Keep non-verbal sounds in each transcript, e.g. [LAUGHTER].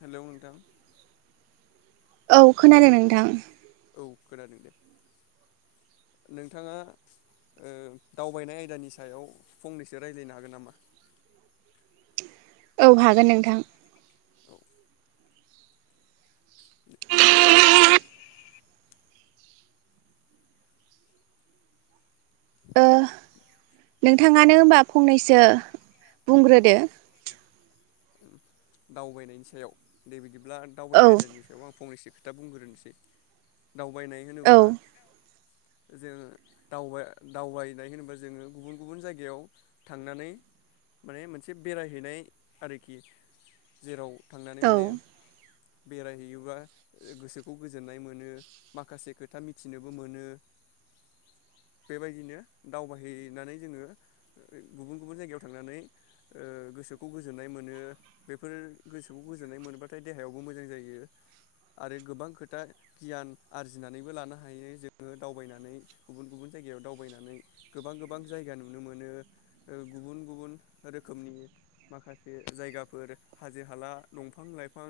Hello नोंथां। औ hello खोनादों नोंथां। औ खोनादों दे नोंथाङा ओ दावबायनाय आयदानि सायाव फंनैसो रायज्लायनो हागोन नामा? औ हागोन नोंथां। औ [INAUDIBLE] ओ नोंथाङानो होमबा फंनैसो बुंग्रोदो। दावबायनायनि सायाव दे बिदि ब्ला दावबाय औ आयदानि सायाव आं फंनैसो खोथा बुंग्रोनोसै। दावबायनाय औ होनोबा जोङो दावबाय दावबायनाय होनोबा जोङो गुबुन गुबुन जायगायाव थांनानै माने मोनसे बेरायहैनाय आरोखि जेराव थांनानै औ माने बेरायहैयोबा गोसोखौ गोजोननाय मोनो। माखासे खोथा मिथिनोबो मोनो बेबायदिनो दावबायहैनानै जोङो ओ गुबुन गुबुन जायगायाव थांनानै ओ गोसोखौ गोज जोनाय मोनो। बेफोर गोसोखौ गोजोननाय मोनोबाथाय देहायावबो मोजां जायो। आरो गोबां खोथा गियान आरजिनानैबो लानो हायो जोङो दावबायनानै गुबुन गुबुन जायगायाव दावबायनानै गोबां गोबां जायगा नुनो मोनो ओ गुबुन गुबुन रोखोमनि माखासे जायगाफोर हाजो हाला दंफां लाइफां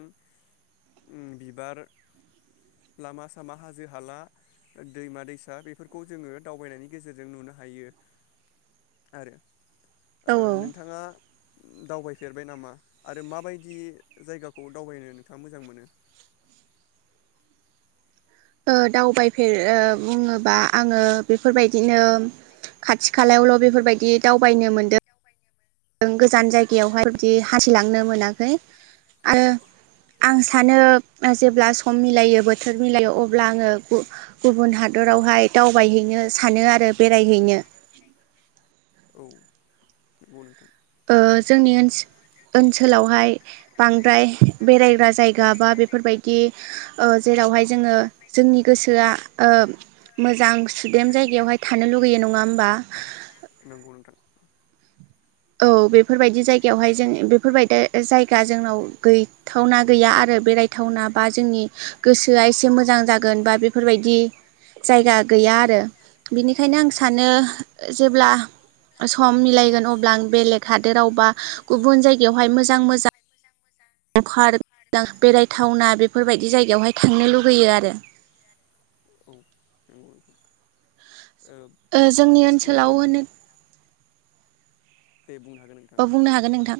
उम बिबार लामा सामा हाजो हाला दैमा दैसा बेफोरखौ जोङो दावबायनायनि गेजेरजों नुनो हायो। आरो औ ओ नोंथाङा दावबायफेरबाय नामा? आरो माबायदि जायगाखौ दावबायनो नोंथाङा मोजां मोनो? ओ दावबायफेर ओ बुङोबा आङो बेफोरबायदिनो खाथि खालायावल' बेफोरबायदि दावबायनो मोनदो ओं गोजान जायगायावहाय बेफोरबादि हानथिलांनो मोनाखै आरो आं सानो ओ जेब्ला सम मिलायो बोथोर मिलायो अब्ला आङो गु-गुबुन हादरावहाय दावबायहैनो सानो आरो बेरायहैनो। औ नंगौ नोंथां। ओ जोंनि ओनस ओनसोलावहाय बांद्राय बेरायग्रा जायगा बा बेफोरबायदि ओ जेरावहाय जोङो जोंनि गोसोआ ओ मोजां सुदेम जायगायावहाय थानो लुगैयो नङा होमबा? नंगौ नोंथां औ बेफोरबायदि जायगायावहाय जों बेफोरबायदा जायगा जोंनाव गैथावना गैया आरो बेरायथावना बा जोंनि गोसोआ एसे मोजां जागोन बा बेफोरबायदि जायगा गैया आरो। बेनिखायनो आं सानो जेब्ला सम मिलायगोन अब्ला आं हादोरावबा गुबुन जायगायावहाय मोजां मोजां ओं पार्क [UNINTELLIGIBLE] बेरायथावना बेफोरबायदि जायगायावहाय थांनो लुुबैयो आरो। औ नंगौ नोंथां। ओ जोंनि मोजां ओनसोलाव होनो दे बुंनो हागोन नोंथां बा ओ बुंनो हागोन नोंथां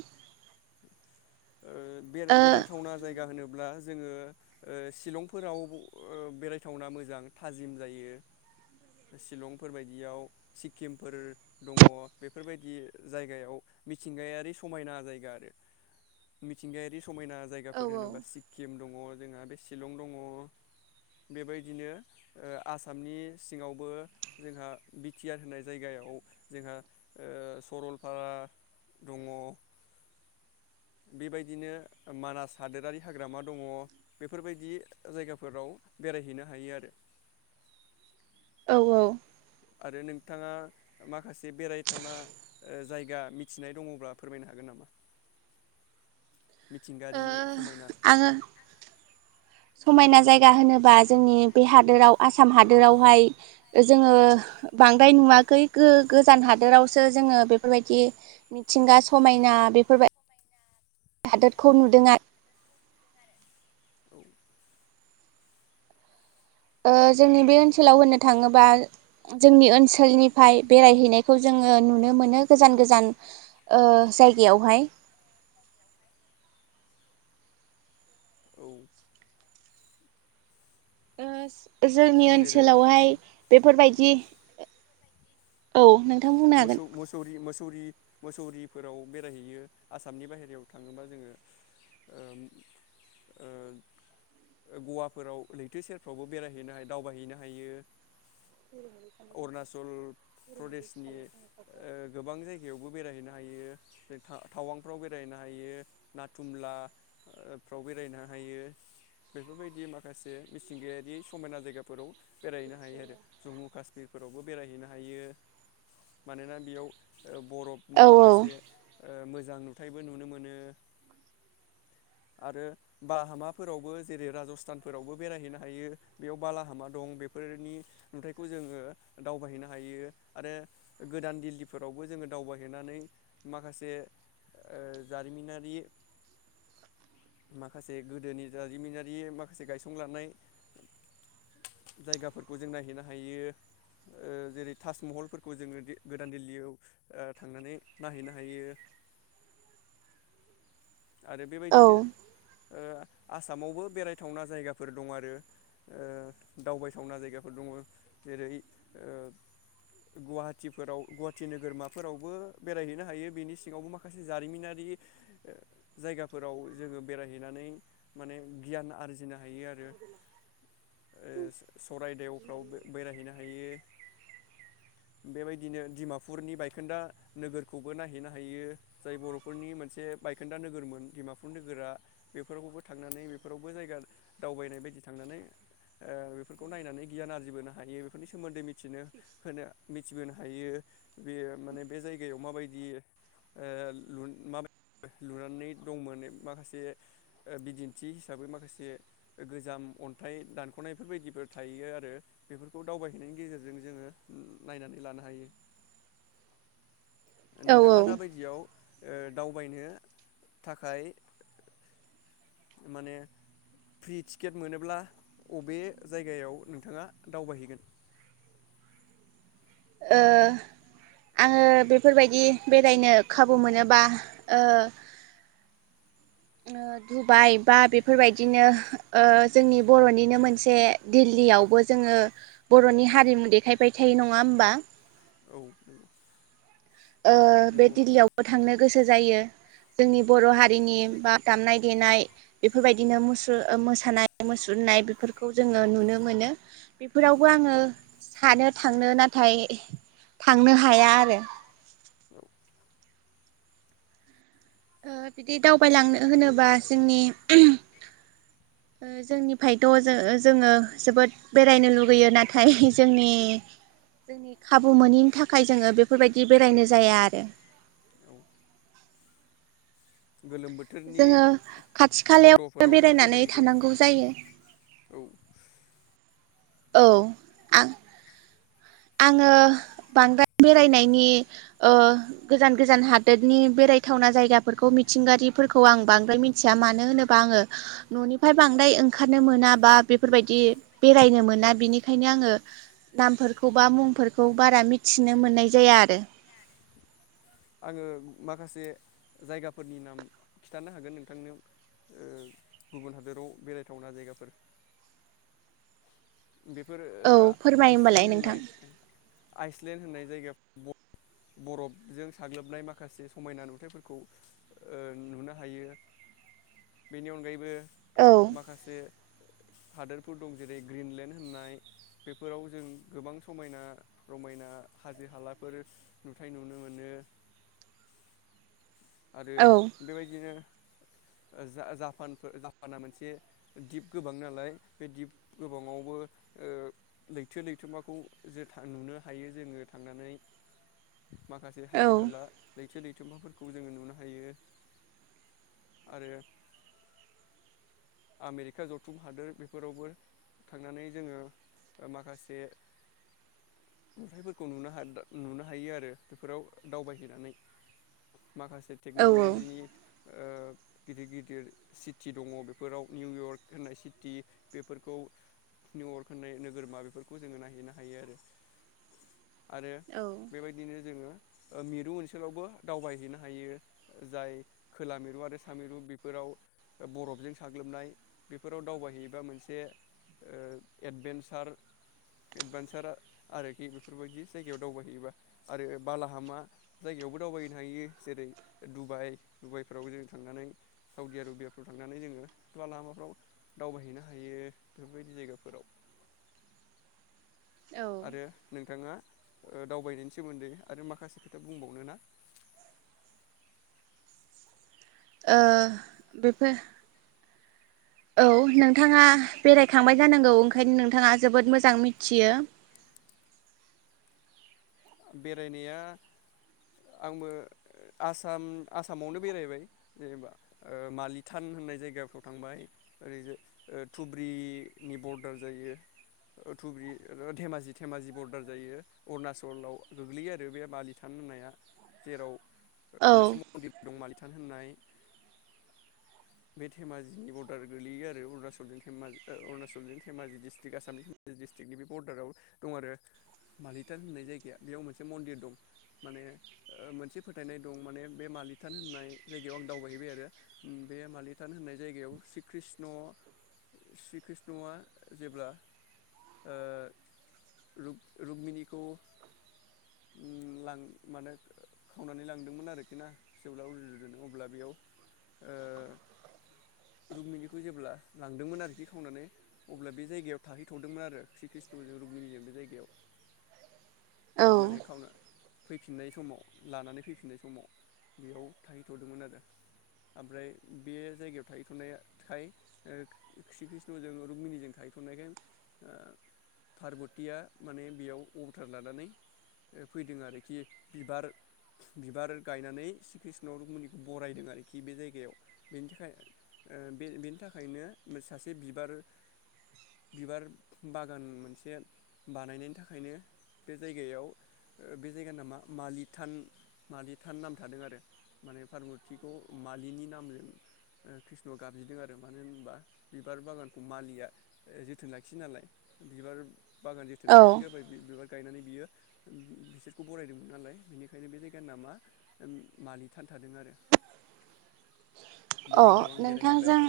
ओ बे-बेरायथावना जायगा होनो अब्ला जोङो ओ शिलंफोराव बेरायथावना मोजां थाजिम जायो शिलंफोरबायदियाव सिक्किमफोर दङ बेफोरबायदि जायगायाव मिथिंगायारि समायना जायगा आरो मिथिंगायारि समायना औ जायगाफोर होनोबा सिक्किम दङ। जोंहा बे शिलं दङ बेबायदिनो आसामनि सिङावबो जोंहा बि टि आर होननाय जायगायाव जोंहा ओ सरलपारा दङ बेबायदिनो मानास हादोरारि हाग्रामा दङ बेफोरबायदि जायगाफोराव बेरायहैनो हायो आरो। औ औ। आरो नोंथाङा माखासे बेरायथावना जायगा मिथिनाय दङब्ला फोरमायनो हागोन नामा? मिथिंगारियै समायना। आङो समायना जायगा होनोबा जोंनि बे हादोराव आसाम हादोरावहाय जोङो बांद्राय नुवाखै गो-गोजान हादोरावसो जोङो बेफोरबायदि मिथिंगा समायना बेफोरबाय हादोरखौ नुदों आ औ ओ जोंनि बे ओनसोलाव होननो थाङोबा जोंनि ओनसोलनिफाय बेरायहैनायखौ जोङो नुनो मोनो गोजान गोजान ओ जायगायावहाय। औ ओस जोंनि जेरै ओनसोलावहाय बेफोरबायदि औ नों मोसौ मोसौरि मोस मोसौरि मोसौरिफोराव बेरायहैयो आसामनि बाहेरायाव थाङोबा जोङो ओ ओ गवाफोराव लैथो सेरफ्रावबो बेरायहैनो हायो दावबायहैनो हायो। अरुणाचल प्रदेश नि ओ गोबां जायगायावबो बेरायहैनो हायो। जों टावांफ्राव बेरायहैनो हायो नाथुमलाफ्राव बेरायनो हायो बेफोरबायदि माखासे मिथिंगायारि समायना जायगाफोराव बेरायहैनो हायो आरो जम्मु काश्मिरफोरावबो बेरायहैनो हायो। मानोना बेयाव बरफनि औ माखासे मोजां नुथायबो नुनो मोनो आरो बा हामाफोरावबो जेरै राजस्थानफोरावबो बेरायहैनो हायो बेयाव बालाहामा दं बेफोरनि नुथाइखौ जोङो दावबायहैनो हायो। आरो गोदान दिल्लीफोरावबो जोङो दावबायहैनानै माखासे जारिमिनारि माखासे गोदोनि जारिमिनारि माखासे गायसंलांनाय जायगाफोरखौ जों नायहैनो हायो ओ जेरै ताजमहल। फोरखौ जोङो गोदान दिल्लीयाव ओ थांनानै नाहैनो हायो। आरो औ बेबायदिनो ओ आसामावबो बेरायथावना जायगाफोर दं आरो दावबायथावना जायगाफोर दङ जेरै ओ गुवाहाटिफोराव गुवाहाटि नोगोरमाफोरावबो बेरायहैनो हायो बेनि सिङावबो माखासे जारिमिनारि जायगाफोराव जोङो बेरायहैनानै माने गियान आरजिनो हायो आरो। ओ सरायदेवफ्राव बेरायहैनो हायो। बेबायदिनो डिमापुरनि बायखोन्दा नोगोरखौबो नायहैनो हायो जाय बर'फोरनि मोनसे बायखोन्दा नोगो नोगोरमोन डिमापुर नोगोरा बेफोरावबो थांनानै बेफोरावबो जायगा दावबायनाय बायदि थांनानै ओ बेफोरखौ नायनानै गियान आरजिबोनो हायो बेफोरनि सोमोन्दै मि मिथिनो होनो थिबोनो हायो बेयो माने बे जायगायाव माबाय बियो ओ [INAUDIBLE] नै दंमाने माखासे ओ बिदिन्थि हिसाबै माखासे गोजाम अन्थाइ दानख'नायफोरबायदिफोर थायो आरो बेफोरखौ दावबायहैनायनि गेजेरजों जोङो नायनानै लानो हायो। औ नोंथाङा दाबायदियाव ओ दावबायनो थाखाय माने फ्रि थिकेट मोनोब्ला अबे जायगायाव नोंथाङा दावबायहैगोन? ओ आङो बेफोरबायदि बेरायनो खाबु मोनोबा ओ ओ दुबाइ बा बेफोरबायदिनो ओ जोंनि बर'निनो मोनसे दिल्लीयावबो जोङो बर'नि हारिमु देखायबाय थायो नङा होमबा? औ नोंगौ। ओ बे दिल्लीयावबो थांनो गोसो जायो। जोंनि बर' हारिनि बा दामनाय देनाय बेफोरबायदिनो मुसुर ओ मोसानाय मुसुरनाय बेफोरखौ जोङो नुनो मोनो बेफोरावबो आङो सानो थांनो नाथाय थांनो हाया आरो औ ओ बिदि दावबायलांनो होनोबा जोंनि ओ जोंनिफायथ' ओजो जोङो जोबोद बेरायनो लुगैयो नाथाय जोंनि जोंनि खाबु मोनैनि थाखाय जोङो बेफोरबायदि बेरायनो जाया आरो औ गोलोम बोथोरनि जोङो खाथि खालायाव बन्द'फोरावबो बेरायनानै थानांगौ जायो। बेरायहैजायो औ औ आं आङो बांद्राय बेरायनायनि ओ गोजान गोजान हादोदनि बेरायथावना जायगाफोरखौ मिथिंगारिफोरखौ आं बांद्राय मिन्थिया मानो होनोबा आङो न'निफ्राय बांद्राय ओंखारनो मोना बा बेफोरबायदि बेरायनो मोन ना बिनिखायनो आङो नामफोरखौ बा मुंफोरखौ बारा मिथिनो मोननाय जायो आरो आङो माखासे जायगाफोरनि नाम खिथानो हागोन नोंथांनो ओ गुबुन हादोराव बेरायथावना जायगाफोर बेफोर औ ओ फोरमाय होमबालाय आइसलेण्ड नोंथां होननाय आइस लेन होननाय जायगा ब बरफजों साग्लोबनाय माखासे समायना नुथायफोरखौ ओ नुनो हायो बेनि अनगायैबो औ माखासे हादोरफोर दं जेरै ग्रिनलेण्ड होननाय बेफोराव जों गोबां समायना रमायना हाजो हालाफोर नुथाय नुनो मोनो। आरो औ बेबायदिनो जा जापानफोर जापाना मोनसे दिप गोबां नालाय बे दिप गोबाङावबो ओ लैथो लैथोमाखौ जोथा नुनो हायो जोङो थांनानै माखासे औ हाजो हाला लैथो लै जोंमाफोरख खौ जोङो नुनो हायो आरो आमेरिका जथुम हादोर बेफोरावबो थांनानै जोङो ओ माखासे नुथायफोरखौ नुनो हा दा नुनो हायो आरो बेफोराव दावबायहैनानै। माखासे औ टेक्न'ल'जिनि ओ गिदिर गिदिर सिटि दङ बेफ फोराव निउयर्क होननाय सिटि बेफोरखौ निउयर्क होननाय नोगोरमा बेफोरखौ जोङो नायहैनो हायो आरो आरो औ बेबायदिनो जोङो ओ मिरु ओनसोलावबो दावबायहैनो हायो जाय खोला मिरु आरो सा मिरु बेफोराव ओ बरफजों स साग्लोबनाय बेफोराव दावबायहैयोबा मोनसे ओ एडभेनसार एडभेनसार आरोखि बेफोरबायदि जायगायाव दावबायहैयोबा आरो बालाहामा जायगायावबो दावबायहैनो हायो जेरै डुबाइ डुबाइफ्रावबो जों थांनानै साउदि रुबियाफ्राव थांनानै जोङो थुवा लामाफ्राव दावबायहैनो हायो बेफोरबायदि जायगाफोराव ओ आरो नोंथाङा ओ दावबायनायनि सोमोन्दै आरो माखासे खोथा बुंबावनो ना? ओ बेफोर औ नोंथाङा बेरायखांबाय जानांगौ ओंखायनो नोंथाङा जोबोद मोजां मिथियो। ओ बेरायनाया आंबो आसाम आसामावनो बेरायबाय जेनेबा ओ मालिथान होननाय जायगाफ्राव थांबाय ओरैजाय ओ धुब्रिनि बरडार जायो ओ धुब्रि ओ धेमाजि धेमाजि बरदार जायो अरुणाच दरलाव गोग्लैयो आरो बे बालिथान होननाया जेराव ओ औ मोनसे मन्दिर दं मालि थान होननाय बे धेमाजिनि बरडार गोलैयो आरो अरुणाचलजों धेमाजि ओ अरूणाचलजों धेमाजि डिस्ट्रक आसामनि धेमाजि डिस्ट्रिकनि बे बर्डाराव दं आरो मालिथान होननाय जायग या बेयाव मोनसे मन्दिर दं माने ओ मोनसे फोथायनाय दं माने बे मालिथान होननाय जायगायाव आं दावबायहैबाय आरो उम बे मालिथान होननाय जायगायाव श्री कृष्ण श्री कृष्णआ जेब्ला ओ रूग रुग्मिनिखौ उम लां माने खावनानै लांदोंमोन आरोखि ना फिसौला उल [UNINTELLIGIBLE] अब्ला बेयाव ओ रुगमिनिखौ जेब्ला लांदोंमोन आरोखि खावनानै अब्ला बे जायगायाव थाहैथ'दोंमोन आरो श्री कृष्णजों रुग्मिनिजों बे जायगायाव माने खावना फैफिननाय समाव लानानै फैफिननाय समाव बेयाव थाहैथ'दोंमोन आरो ओमफ्राय बे जायगायाव थाहैथ'नाया थाय ओ श्री कृष्णजों रुगमिनिजों थाहैथ'नायखाय ओ पार्बतिया माने बेयाव अबथार लानानै। फैदों आरोखि बिबार बिबार गायनानै श्री कृष्ण रूगमनिखौ बरायदों आरोखि बे जायगायाव बेनि थाखाय, ओ बे बेनि थाखायनो सासे बिबार बिबार बागान मोनसे बानायनायनि थाखायनो बे जायगायाव ओ बे जायगानि नामा मालिथान मालिथान नाम थादों आरो, माने पारबथिखौ मालिनि नामजों कृष्णआ गाबज्रिदों आरो मानो होनबा बिबार बागानखौ मालिया जोथोन लाखियो नालाय बिबार बागान जोथोन औ लाखिग्रा बायदि बिबार गायनानै। बियो बि-बिसोरखौ बरायदोंमोन नालाय बेनिखायनो बे जायगानि नामा ओम मालिथान थादों आरो। बे अ' जायगायाव आं बेरायहैबाय नोंथांजों।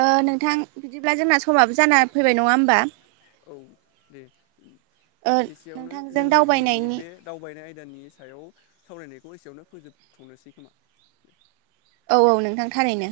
ओ नोंथां बिदिब्ला जोंना समाबो जाना फैबाय नङा होमबा। औ दे ओ एसेयावनो नोंथांजों जोंनि दिनैनि दावबायनायनि बे दावबायनाय आयदानि सायाव। सावरायनायखौ एसेयावनो फोजोबथ'नोसै खोमा दे। औ औ नोंथां थारैनो।